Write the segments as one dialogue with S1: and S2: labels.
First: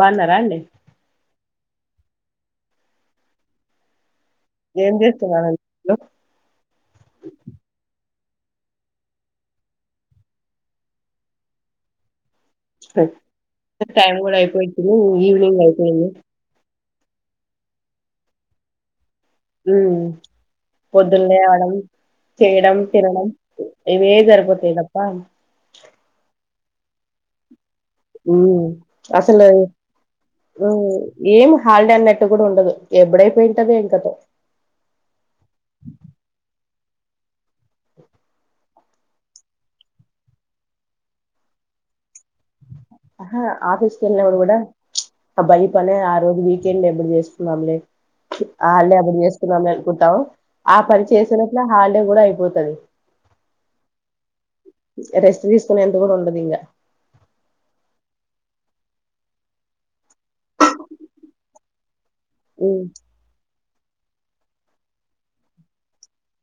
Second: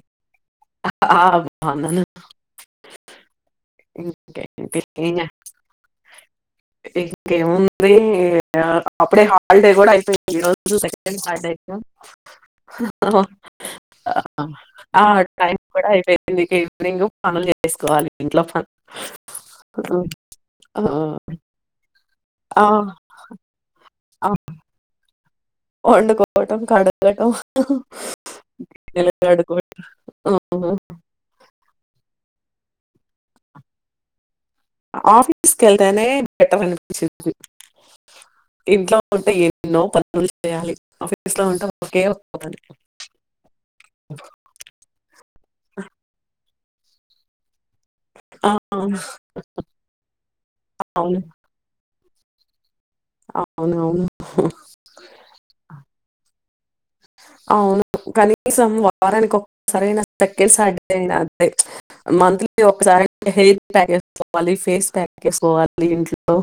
S1: బాగున్నారా అండి
S2: ఆ అనను
S1: ఏం
S2: మ్మ్
S1: చేస్తున్నారండి ఇప్పుడు?
S2: ఇంకేముంది అప్పుడే హలిడే కూడా అయిపోయింది ఈరోజు సెకండ్ సాటర్డే
S1: టైమ్ కూడా అయిపోయితుంది ఈవనింగ్ అయిపోయింది
S2: వినింగ్ పనులు చేసుకోవాలి ఇంట్లో అ
S1: ఉ పొద్దున్ లేవడం
S2: ఆ,
S1: చేయడం తినడం ఇవే సరిపోతాయ్ తప్ప
S2: వండుకొ వోటం కడగడం
S1: మ్ అసలు మ్ ఏం హాలిడే అన్నట్టు గుడుండదు ఎప్పుడైపోయింటది ఏం కథో
S2: ఆఫీస్ కెళ్తేనే బెటర్ అండి ఇంట్లో ఉంటే ఎన్నో పనులు చేయాలి ఆఫీస్ లో ఉంటే ఒకే ఒక్క పని
S1: ఆహా ఆఫీస్ కి వెళ్ళినపుడు గుడా అబ్బ ఈ పనే ఆ రోజు వీక్ ఎనబుల్ చేసుకున్నాంలే
S2: ఆ,
S1: హాలీడే అప్పుడు చేసుకుందాంలే అనుకుంటాం ఆ పని చేసే లోపల హల్ గూడా అయిపోతది
S2: అవునవును హు
S1: రెస్ట్ తీసుకునే అంత కూడా ఉండదు ఇంగా
S2: అవును కనీసం వారానికి ఒక్కసారి అయినా చెక్కెసి అయిన తినాలి అంతే మంత్లీ
S1: ఉమ్
S2: ఒకసారి ఐనా హెయిర్ ప్యాక్ వేసుకోవాలి ఫేస్ ప్యాక్ ఏసుకోవాలి ఇంట్లో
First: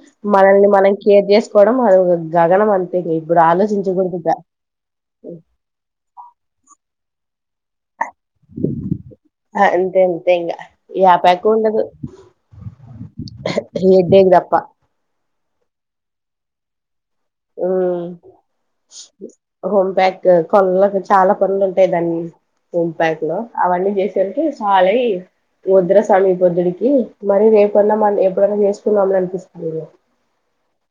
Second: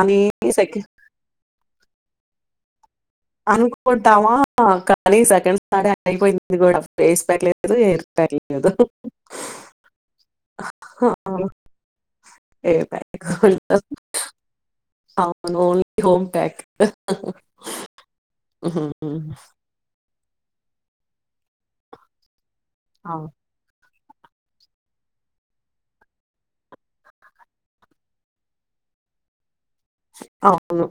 S2: అని
S1: మనల్ని
S2: సెక
S1: మనం కేర్ చేసుకోవడం అరగుద్దు జగనం అం
S2: అనుకుంటామా కానీ సెకండ్ సట డే అయిపోయింది కూడా వేస్ ప్యాక్ లేదు ఇద ఏర్ తెలియదు [inaudible]
S1: అంతే అంతే ఇంగా యాపాకు ఉండదు హెడేక్ తప్ప
S2: మ ఓన్లీ హోం ప్యాక్ అ
S1: హుమ్ హోంబ్యాగ్ కొల్లకి చాలా పనులు ఉంటాయి దాన్ని ఉంపాకు
S2: అవును.
S1: లో అవన్నీ చేస్ తేనికి సాలయి ముద్ర సమీపొద్దుడికి మరి రేపన్నా మన ఎప్పుడన్నా చేసుకున్నాంలె అన్పిస్తది
S2: అవును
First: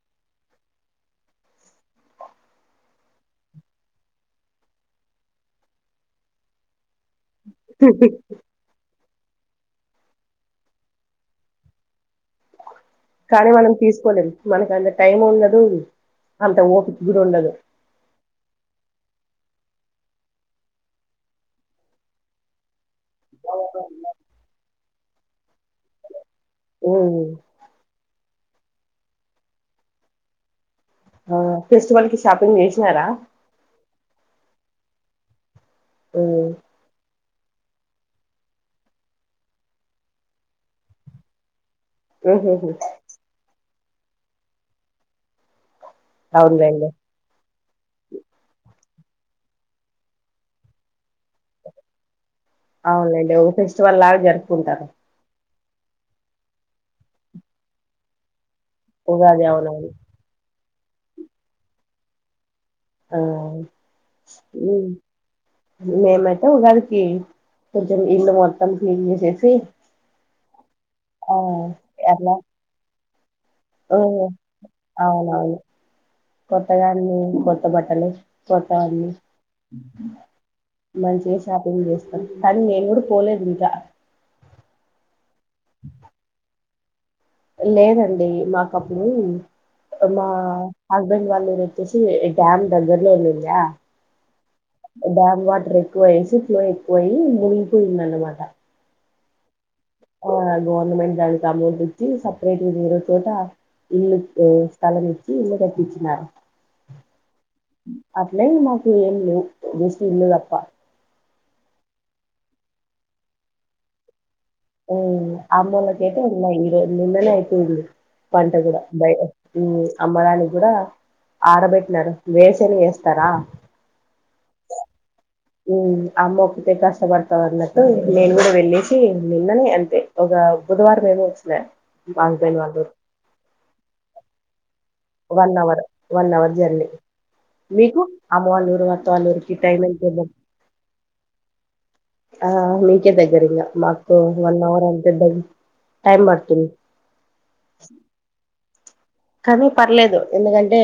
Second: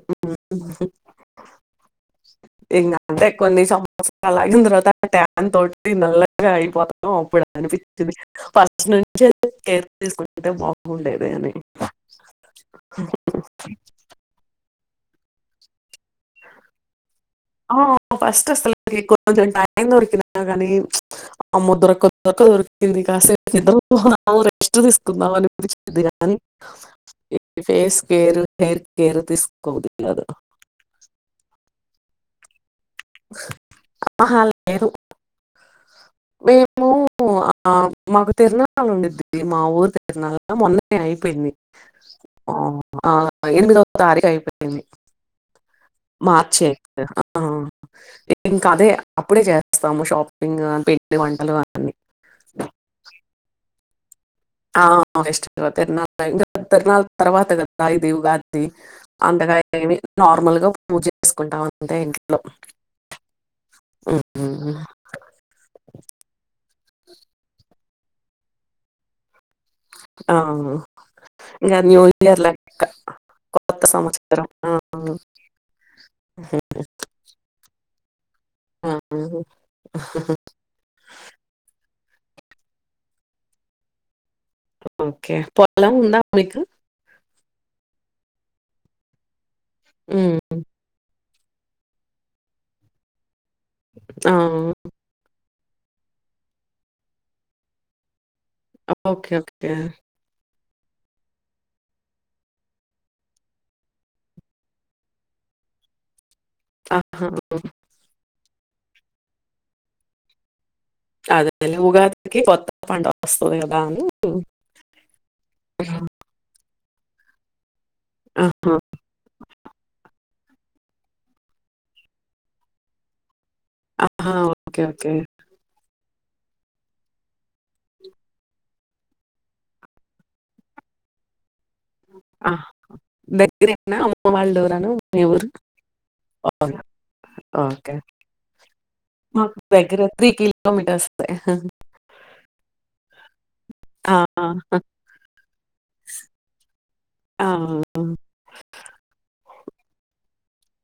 S2: ఇంటే కొన్ని సంవత్సరాలు అలాగిన తర్వాత ట్యాన్ తోటి నల్లగా అయిపోతా అనూ ఇప్పుడు అనిపిస్తుంది పర్సనన్ కే తీసుకుంటే బగుండేది అది
S1: కానీ. మనం తీస్కోలేం మనకందరి. టైం ఉండదు అంత ఓపి.
S2: ఆ ఫస్ట్ అస్సల్కి కో. కొంచెం టైం దొరికినా గాని అమ్మో దొరక్క దొరక్క దొరికింది కాసేప్ నిద్రబోధము రెస్ట్ తీసుకుందాం అనిపించింది. గాని
S1: ఉమ్
S2: అ ఫేస్. ఏరు ఏర్ ఏరు తీసుకోబుడ్డికదూ.
S1: ఆ ఫెస్టివల్ కి షాపింగ్ జేస్.
S2: అహ. లేదు.
S1: అ
S2: ఊ ఆ మాకు తీర్ణలుండిద్డి మా ఊరు తీర్ణల మొన్నే ఐపోయింది. ఆ
S1: ఉహుహు
S2: ఆ ఎందు. తారీఖ ఐపెంది. మార్చి
S1: అవునులేండి
S2: [unintelligible] ఇంకా అదే అప్పుడే చేస్తాము షాపింగ్ పిండి వంటలు అన్ని.
S1: అవునండి ఓపేస్. వళ్లగా.
S2: ఆ వేస్ట్. ధో తీర్ణల్ [unintelligible] ఐతర్వాత [unintelligible] గాయి ఇగా ఉగాది. తీ
S1: ఉగాది
S2: అంతగా
S1: అవునవును
S2: నార్మల్ గా. పూజ చేసుకుంటాం అంతే ఇంట్లో
S1: ఆ
S2: హ్మ్.
S1: మేమైతే ఉగాది. హి కుంచం ఇల్లు మొత్తం చిమ్మేసేసి.
S2: ఆ. ఇగా న్యూ ఇయర్ లెక్క. కొత్త
S1: ఓ
S2: సంవత్సరం. ఆ!
S1: అవునవును కొత్తగాన్ని కో. బట్టలు.
S2: ఆ!
S1: కొట్టమని మంచిగా షాపింగ్ చేస్త తన్ నేన్ గుడా పోలేదింక.
S2: ఉమ్ [unintelligible] కే పాలెం [unintelligible] ఉందా మన ఇంట్లో.
S1: లేదండి మాకప్పుడు. అమా
S2: హ్మ్.
S1: అ. హస్బెండ్ వాళ్లురోచ్చేసి ఈ డ్యామ్ దగ్గరలో ఉంది యా
S2: ఆ!
S1: దాన్ని వట్ ర్ ఎక్కువయేసి ఫ్లో ఎక్కువయి మునిగిపోయిందనమాట.
S2: ఓకె ఓకె డ్య
S1: గవర్నమెంట్ దానికి అమౌంట్ ఇచ్చి సపరేట్గా ఇంగో చోట ఇల్లు ఉ స్థలం ఇచ్చి ఇల్లు కట్టిచ్చినారు.
S2: ఆహా!
S1: అట్లే మా ఏం లేవు జస్ట్ ఇల్లు దప్ప
S2: అదే [unintelligible] ఉగాదికి కొత్త పంట వస్తది కదా అని
S1: మ్మ్ అమ్మోల్లకైతే ఉన్నాయి. నిన్ననే అయిపోయింది పంట
S2: ఆహా!
S1: కూడా బై వో మ్మ్ అమ్మడానికి కూడా ఆరబెట్టినారు వేరుశనగ ఏస్తారా?
S2: ఆహా ఓకె ఓకె
S1: మ్మ్ అమ్మ ఒక్కతె కష్టపడతాదన్నట్టు నేను కూడా వెళ్ళేసి నిన్ననే అంతే ఒక బుధవారం ఏమో వచ్చిన. మా హస్బెండ్
S2: ఆహ
S1: వాళ్ళ
S2: దెగ్గరేనా అమ్మ మ వాళ్ళరు
S1: one hour one hour journey.
S2: Okay.
S1: మీకు అమ్మవాళ్ళూరు అత్తవాళ్ళూరికి
S2: మాకు
S1: టైం
S2: దగ్గర
S1: ఎంత జర్
S2: కిలోమీటర్సే.
S1: ఆ నీకె దగ్గరింగ మాకు
S2: ఆ!
S1: వన్ అవర్ అంత దగ్ టైమ్ బడ్తుంది.
S2: ఆ!
S1: కానీ పర్లేదు. ఎందుకంటే,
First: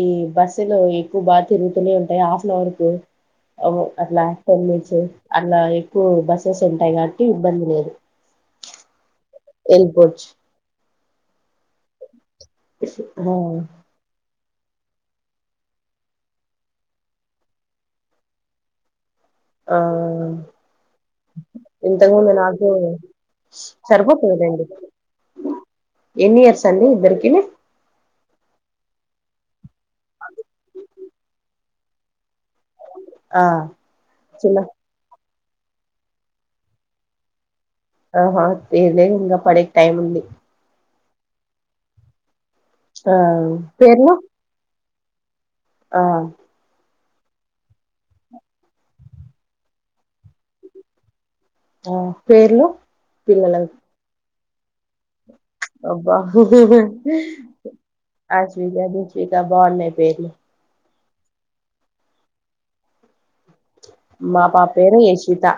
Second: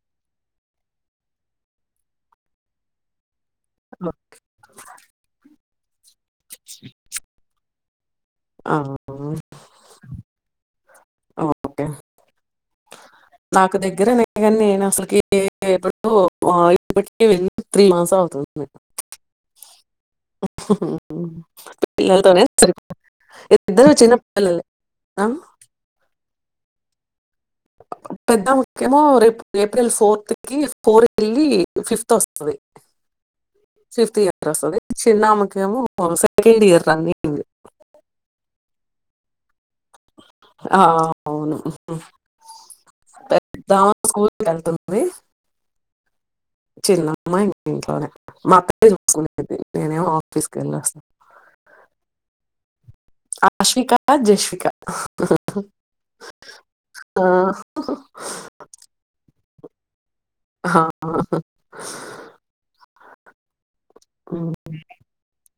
S1: ఈ బస్సులు ఎక్కువ బాగా తిరుగుతూనే ఉంటాయి హాఫ్ అన్ అవర్ కి అవి
S2: ఓ
S1: అట్లా తగిలించే అల్లాయి. ఓ బస్సస్ ఉంటాయి కాబట్టి ఇబ్బంది లేదు.
S2: ఆ మ్మ్
S1: వెళ్ళిపోవచ్చు
S2: ఓకె
S1: అహ
S2: ఇంగ నేనసలుకి ఇప్పుడు ఇప్పటికి వెళ్ళి త్రీ మంత్స్ అవుతుంది.
S1: ఆ ఇంతకు ముందు
S2: పిల్లలతోనే
S1: నాకు
S2: సరిపో ఇద్దరు చిన్నపిల్లలే. ఆ
S1: ఎన్నియర్స్ అండి ఇద్దరికి?
S2: పెద్ద ముఖ్యమో రేపు ఎపు ఏప్రిల్ ఫోర్త్ కి ఫోర్ ఎల్లి ఫిఫ్త్ ఒస్ సరె
S1: ఆ
S2: ఫిఫ్త్ ఇయర్
S1: చిన్న
S2: వొస్తాది. చిన్నామకి, ఏమో సెకండ్ ఇయర్ రన్నింగ్
S1: దే ఇంగా పడకి టైం ఉంది
S2: ఆ, అవును
S1: ఆ పేర్లు
S2: ది
S1: ఆ
S2: చిన్నమ్మ ఇం ఇంట్లోనే మా అక్క చూసుకునే నేనేమో ఆఫీస్కి వెళ్ళి వస్తాను
S1: ఆ పేర్లు పిల్లలకు
S2: అశ్విక జశ్విక
S1: అబ్బా
S2: ఆ,
S1: అశ్విక జశ్రీ బవున్నయ్ పేర్లు
S2: ఆ
S1: మా పాప పేరు యశ్వితా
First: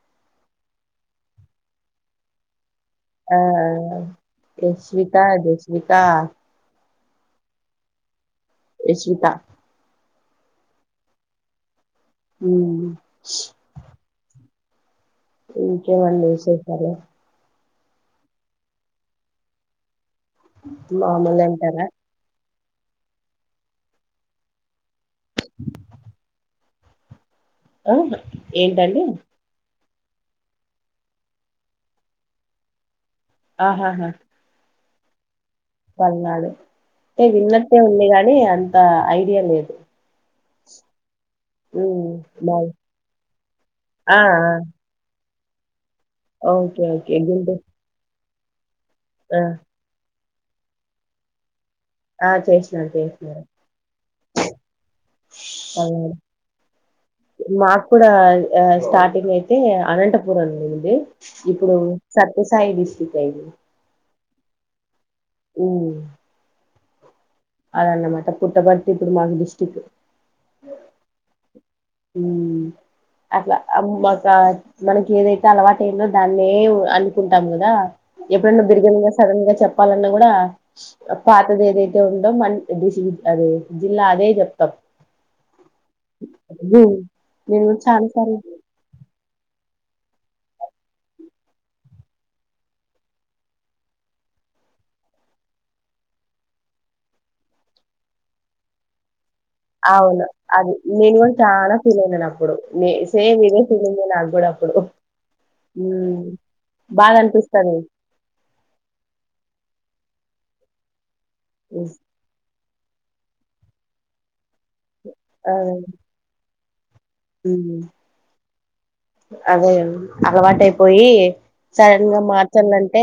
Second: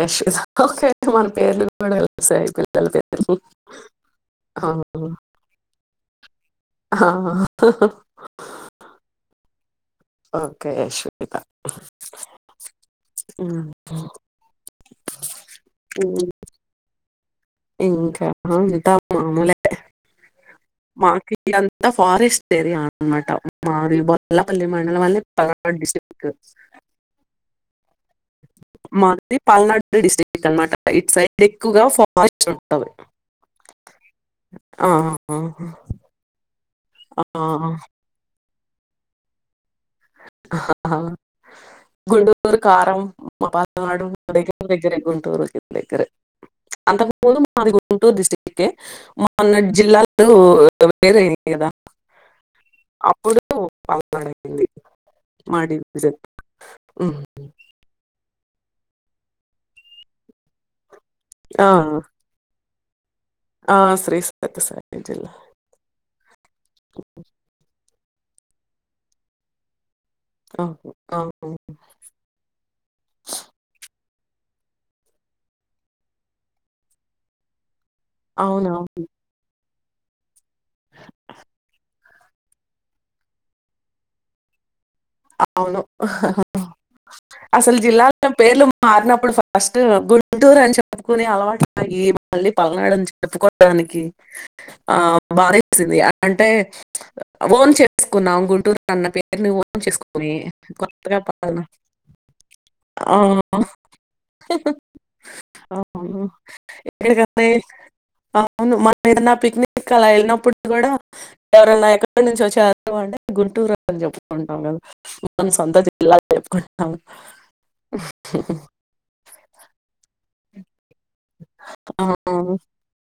S2: యాష్ [unintelligible]
S1: ఆ జష్విత జష్వికా
S2: ఆ
S1: యశ్విత
S2: ఓకే యశ్విత
S1: ఉమ్
S2: ఉమ్
S1: ఇంకేం అండి విశేషాలు
S2: ఇంక అంత మామూలే మాకి
S1: మామూలే
S2: అంత
S1: అంటారా
S2: ఫారెస్ట్ సరిన్నమాట మారి పల్ మండ మల్ ప డిస్క్
S1: ఆ ఏంటండి
S2: డిస్టక్ అనమాట ఇట్ సైడ్ ఎక్కువగా ఫాస్ట్ ఉంటది
S1: ఆహాహా
S2: ఆ ఆహ
S1: ఏ విన్నటె ఉంది గానీ అం ఆ ఐడియా లేదు ఉమ్
S2: [inaudible] గుంటూరు
S1: బాయ్
S2: కారం మా పల్నాడు
S1: ఆ ఆ
S2: దగ్గర దగ్గర గుంటూరు దగ్గరే
S1: ఓకే
S2: అంతకు
S1: ఓకే
S2: ముందు మాది గుంటూరు డిస్టిక్ కే
S1: ఆ
S2: మొన్నట్ జిల్లా లు వేరే కదా
S1: ఆ చేసినాడు చేసినడు
S2: మ విజ [unintelligible]
S1: మాకు కూడా స్టార్టింగ్ అయితే అనంతపురం ఉంది
S2: ఆ!
S1: ఇప్పుడు సత్య సాయి డిష్ట
S2: ఆ శ్రీస్ సత్య సాయి
S1: ఊ
S2: ఓకే
S1: అన్నమాట పట్టప్పర్టిప్పుడు మా డిస్ట్
S2: అవును. అవును.
S1: అట్లా అబ ఆ మనకి ఏదైతే అలవాటు ఏందో దాన్నే అనుకుంటాం కదా
S2: అవునవును.
S1: ఎప్పుడు [unintelligible] సడన్ గా చెప్ప వాళ్ళని కూడా పాతదేదై [inaudible] మ దిశ అదే జిల్లా అదే చెప్తాం
S2: అవును
S1: ఉమ్, నేను
S2: అసలు
S1: కూడా చాలా
S2: జిల్లాలో
S1: సార్లు
S2: పేర్లు మారినప్పుడు ఫస్ట్ గుంటూరు అని చెప్పుకుని అలవాటుగి మళ్ళీ పల్నాడు అని చెప్పుకోడానికి ఆ బాధెస్తుంది అంటే ఓన్ చేసుకున్నాం గుంటూరు అన్న పేరుని ఓన్
S1: అవును
S2: చేసుకొని
S1: అది నేను
S2: కొత్తగా
S1: కూడా
S2: పాలన
S1: చానా ఫీల్ అయినాను అప్పుడు నే
S2: ఆ!
S1: సేమ్ ఇదే ఫీల్ అయింది నాకు కూడా అప్పుడు
S2: అవును.
S1: బాగా
S2: ఎక్కడికంటే
S1: అనిపిస్తాంది
S2: అవును. మనమేదన్నా పిక్నిక్ అలా వెళ్ళినప్పుడు కూడా ఎవరన్నా ఎక్కడి నుంచి వచ్చారు డి గుంటూరుని చెప్పు ఉంటాంగ మ
S1: ఆ
S2: సొంత ఎలా చె
S1: అదే అలవాటుయిపోయి
S2: ఆ!
S1: సడన్ గా మార్చాలంటే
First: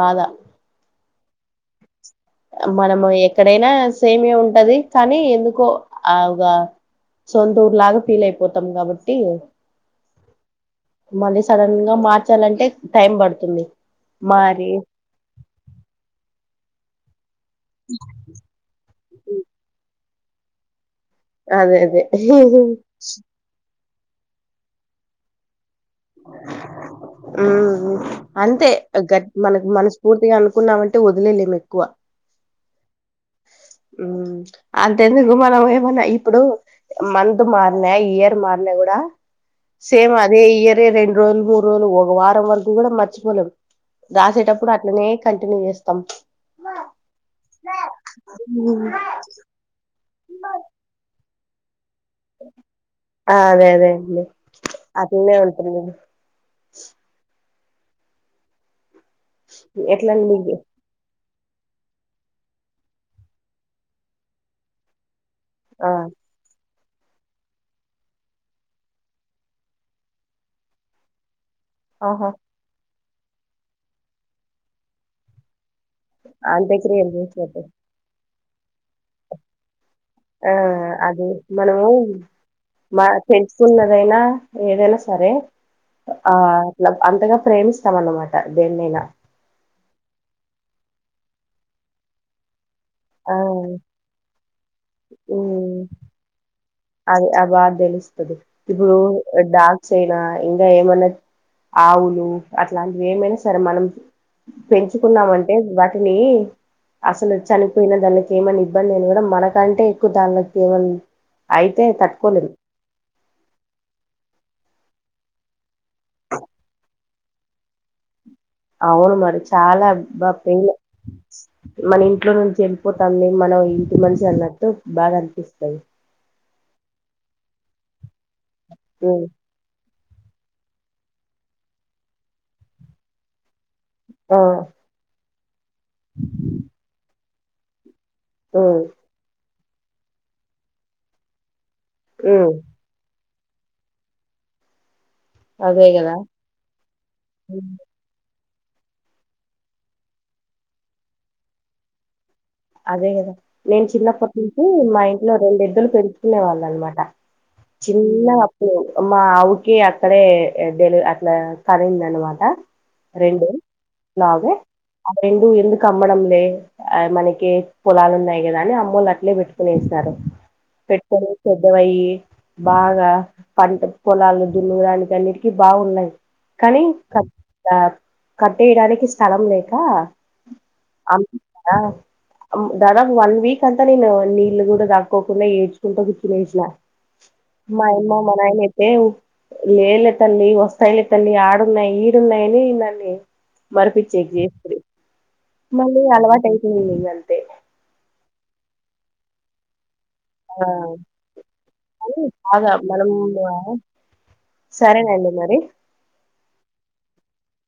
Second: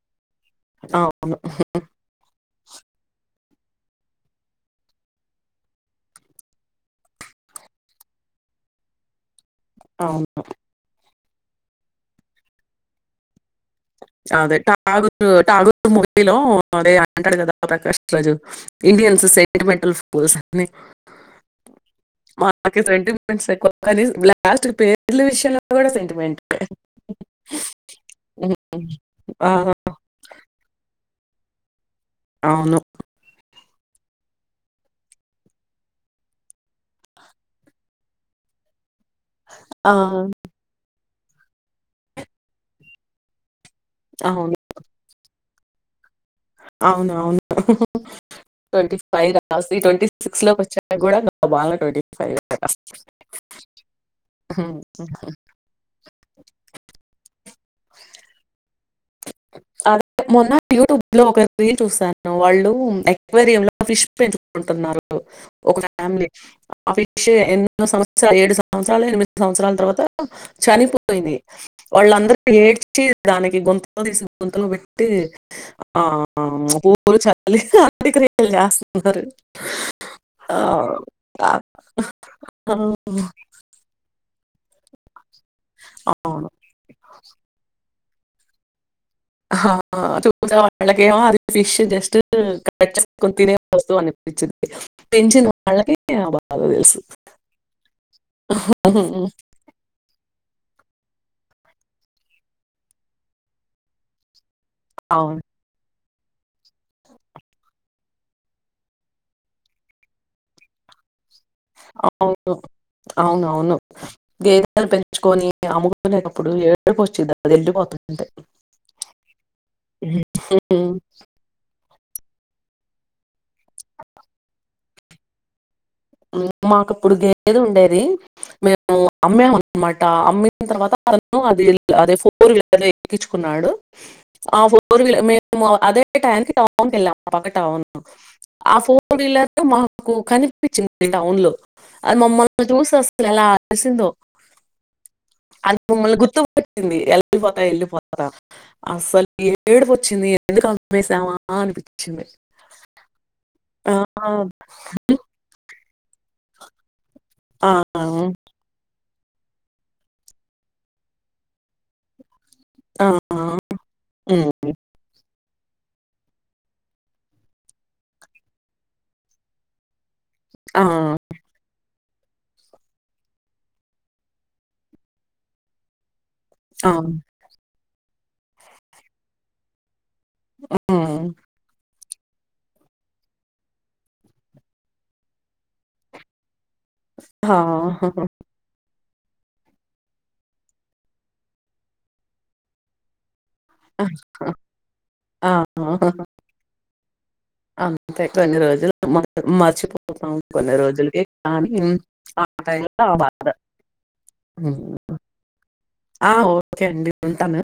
S1: బాధ
S2: అవును
S1: మనము ఎ ఎక్కడైనా సేమే ఉంటది కానీ ఎందుకో ఆ ఒక సొంత ఊరు లాగా ఫీల్ అయిపోతాం కాబట్టి
S2: అవును
S1: మళ్ళీ సడన్ గా మార్చాలంటే టైం పడుతుంది
S2: అదే
S1: మరి
S2: [unintelligible] [inaudible] [unintelligible] అంటాడు కదా ప్రకాష్ రాజు, ఇండియన్స్ సెంటిమెంటల్ ఫు. పోసాన్ని.
S1: అదే అదే.
S2: కనీస్ అది లాస్ట్ పేపర్ల విషయంలో. కూడా సెంటిమెంట్ ఉమ్.
S1: తే గట్ మనక్, మనస్ఫూర్తిగా అనుకున్నామంటే ఓద్. [unintelligible] ఎక్కువ.
S2: అవును.
S1: ఉమ్ అంతెందుకు మనం ఏమన్నా ఇప్పుడు, మంత్ మారిన, ఇయర్ మారిన గూడా.
S2: ఆ,
S1: సేమ్ అదే
S2: అవును
S1: ఇయర్. రెండు రోజులు, మూడు రోజులు, ఒక వారం వరకు గూడా మర్చిపోలేం. రాసేటప్పుడు అట్లనే కన్. టిన్యూ చేస్తాం.
S2: అవును, అవును
S1: ఉమ్.
S2: ట్వంటీ ఫైవ్ రాసి, ట్వంటీ. సిక్స్ లోక్ ఓచ్చాక గూడా. [inaudible]
S1: ఆ అదే అదే అండి,
S2: ఫైవ్
S1: అట్లానే ఉంటుంది. అ
S2: అఓే
S1: ఎట్లా
S2: అదే
S1: అండి
S2: మొన్న
S1: మీకు
S2: యూట్యూబ్ లో ఒకర్. రీల్ చూసాను, వాళ్ళు ఎక్వేరియం లో ఫిష్ పెంచూకుంటున్నారు. [unintelligible] ఒక
S1: ఆ
S2: ఫ్యామిలీ. ఆఫెక్ష ఎన్నో సంవత్సరాల్ ఏడు సంవత్సరాలు, ఎనిమిది సంవత్సరాల తర్వాత చనిపోయింది.
S1: ఆహా
S2: వాళ్ళందర్ ఎడ్చ్. చీ దానికి గోన్త్. [unintelligible] గుంతలో వెట్టి. ఆ ఆ.
S1: అంత్యక్రియలు చేసినట్టు
S2: [inaudible] [unintelligible]
S1: ఆ అది మనము, మా తెలుసున్నదైనా. ఏదైనా సరే. ఆ
S2: అవును.
S1: అట్ల అంతగా ఫ్రేమ్స్. ఇష్టం అన్నమాట దేన్నైనా.
S2: హా చూసే వాళ్లకేమో, అది ఫిష్ జస్ట్ ఇంకా. పచ్చకుని
S1: ఆ
S2: తినే వస్తువు అనిపించింది. పెంచిన
S1: ఉమ్
S2: వాళ్ళకి ఆ బాగా తెల్సు.
S1: అది ఆ బాగా తెలుస్తుంది ఇప్పుడు డాక్స్ అయినా ఇంకా ఏమన్నా ఆవులు అట్లాంటివి ఏమైనా సరే మనం
S2: అవును
S1: పెంచుకున్నామంటే బ వాని అసలు చనిపోయిన దానికి ఏమైనా ఇబ్బంది అని కూడా మనకంటే ఎక్కువ దానిలోకి ఏమన్నా అయితే తట్టుకోలేము
S2: అవును అవునువును గేదలు పెంచుకొని అమ్ముకునేటప్పుడు ఎడుకి వచ్చిదిాది వెళ్ళిపోతుంది
S1: అవును మరి చాలా
S2: హ్మ్
S1: బా పెయి
S2: హ్మ్.
S1: మన ఇంట్లో నుంచి వెళ్ళిపోతుంది మన ఇంటి మనిషి అన్నట్టు బాగా అనిపిస్తాయి
S2: మాకు ఇప్పుడు గేద ఉండేది మేము
S1: ఉ
S2: అమ్ మా అమ్మిన తర్వాత అ అది అదే ఫోర్ వీలర్ ఎక్కించుకున్నాడు ఆ ఫోర్ వీలర్ అదే టైనికి టవన్కి వెళ్ళా అ పక్క టవన్
S1: ఉ
S2: ఆ ఫోర్ వీలర్ మాకు కని టౌన్ లో అ
S1: ఉ
S2: మమ్మల్లో జ్యూస్ లా ఆసింద అంత
S1: అదే కదా
S2: మిమ్మల్ని గుర్తు వచ్చింది వెళ్లిపోతా వెళ్ళిపోతా అసలు ఏడుపు వచ్చింది ఎందుకు అమసామా అనిపించింది
S1: అదే గదా నేను చిన్నప్పటి నుంచి మా ఇంట్లో రెండు ఏద్దులు పెడ్ తినేవాల్ అనమాట
S2: ఆ!
S1: చిన్నప్పుడ్ మా ఆవుకి అక్కడే డెలివ అట్లా కన్నింది అనమాట
S2: ఆ!
S1: రెండే లాగే
S2: హ్మ్.
S1: ఆ రెండు ఎంన్ కమ్మడంలే ఆ మనక్ కే పొలాలు ఉన్నాయి కదా అని అమ్మ వాళ్ళ అట్లే పెట్టుకునేసారు
S2: ఆ!
S1: పెట్టుక్నేసి అబ్బాయి బాగా పంట పొలాలు దున్నడానికి అన్నిటికి బాగున్నాయి కానీ
S2: ఆ!
S1: కత్ బాగ్ కట్టేయడానికి స్థలం లేక
S2: హ్మ్.
S1: అనుకుంటున్నావా దాదాపు ఒక వన్ వీక్ అంతా నేను నీళ్లు కూడా తాక్కోకుండా ఏడ్చుకుంటూ కూర్చునేసిన
S2: ఆ!
S1: మా యామ్మా మా నానైతే లేలే తల్లి వస్తాయిలే తల్లి ఆడున్నాయి ఈడున్నాయని ఈ దన్ని మరిపించేకి చేసింది
S2: ఆ!
S1: మళ్ళీ అలవాటు అయితు
S2: అంతే కొన్ని రోజులు మరిచపో
S1: ఆ
S2: కొన్ని రోజులక కానీ
S1: కానీ
S2: ఆ
S1: బాగా
S2: టై లో
S1: మనం
S2: ఆ బాధ
S1: సరేనండి మరి
S2: ఆ ఓకే అండి ఉంటాను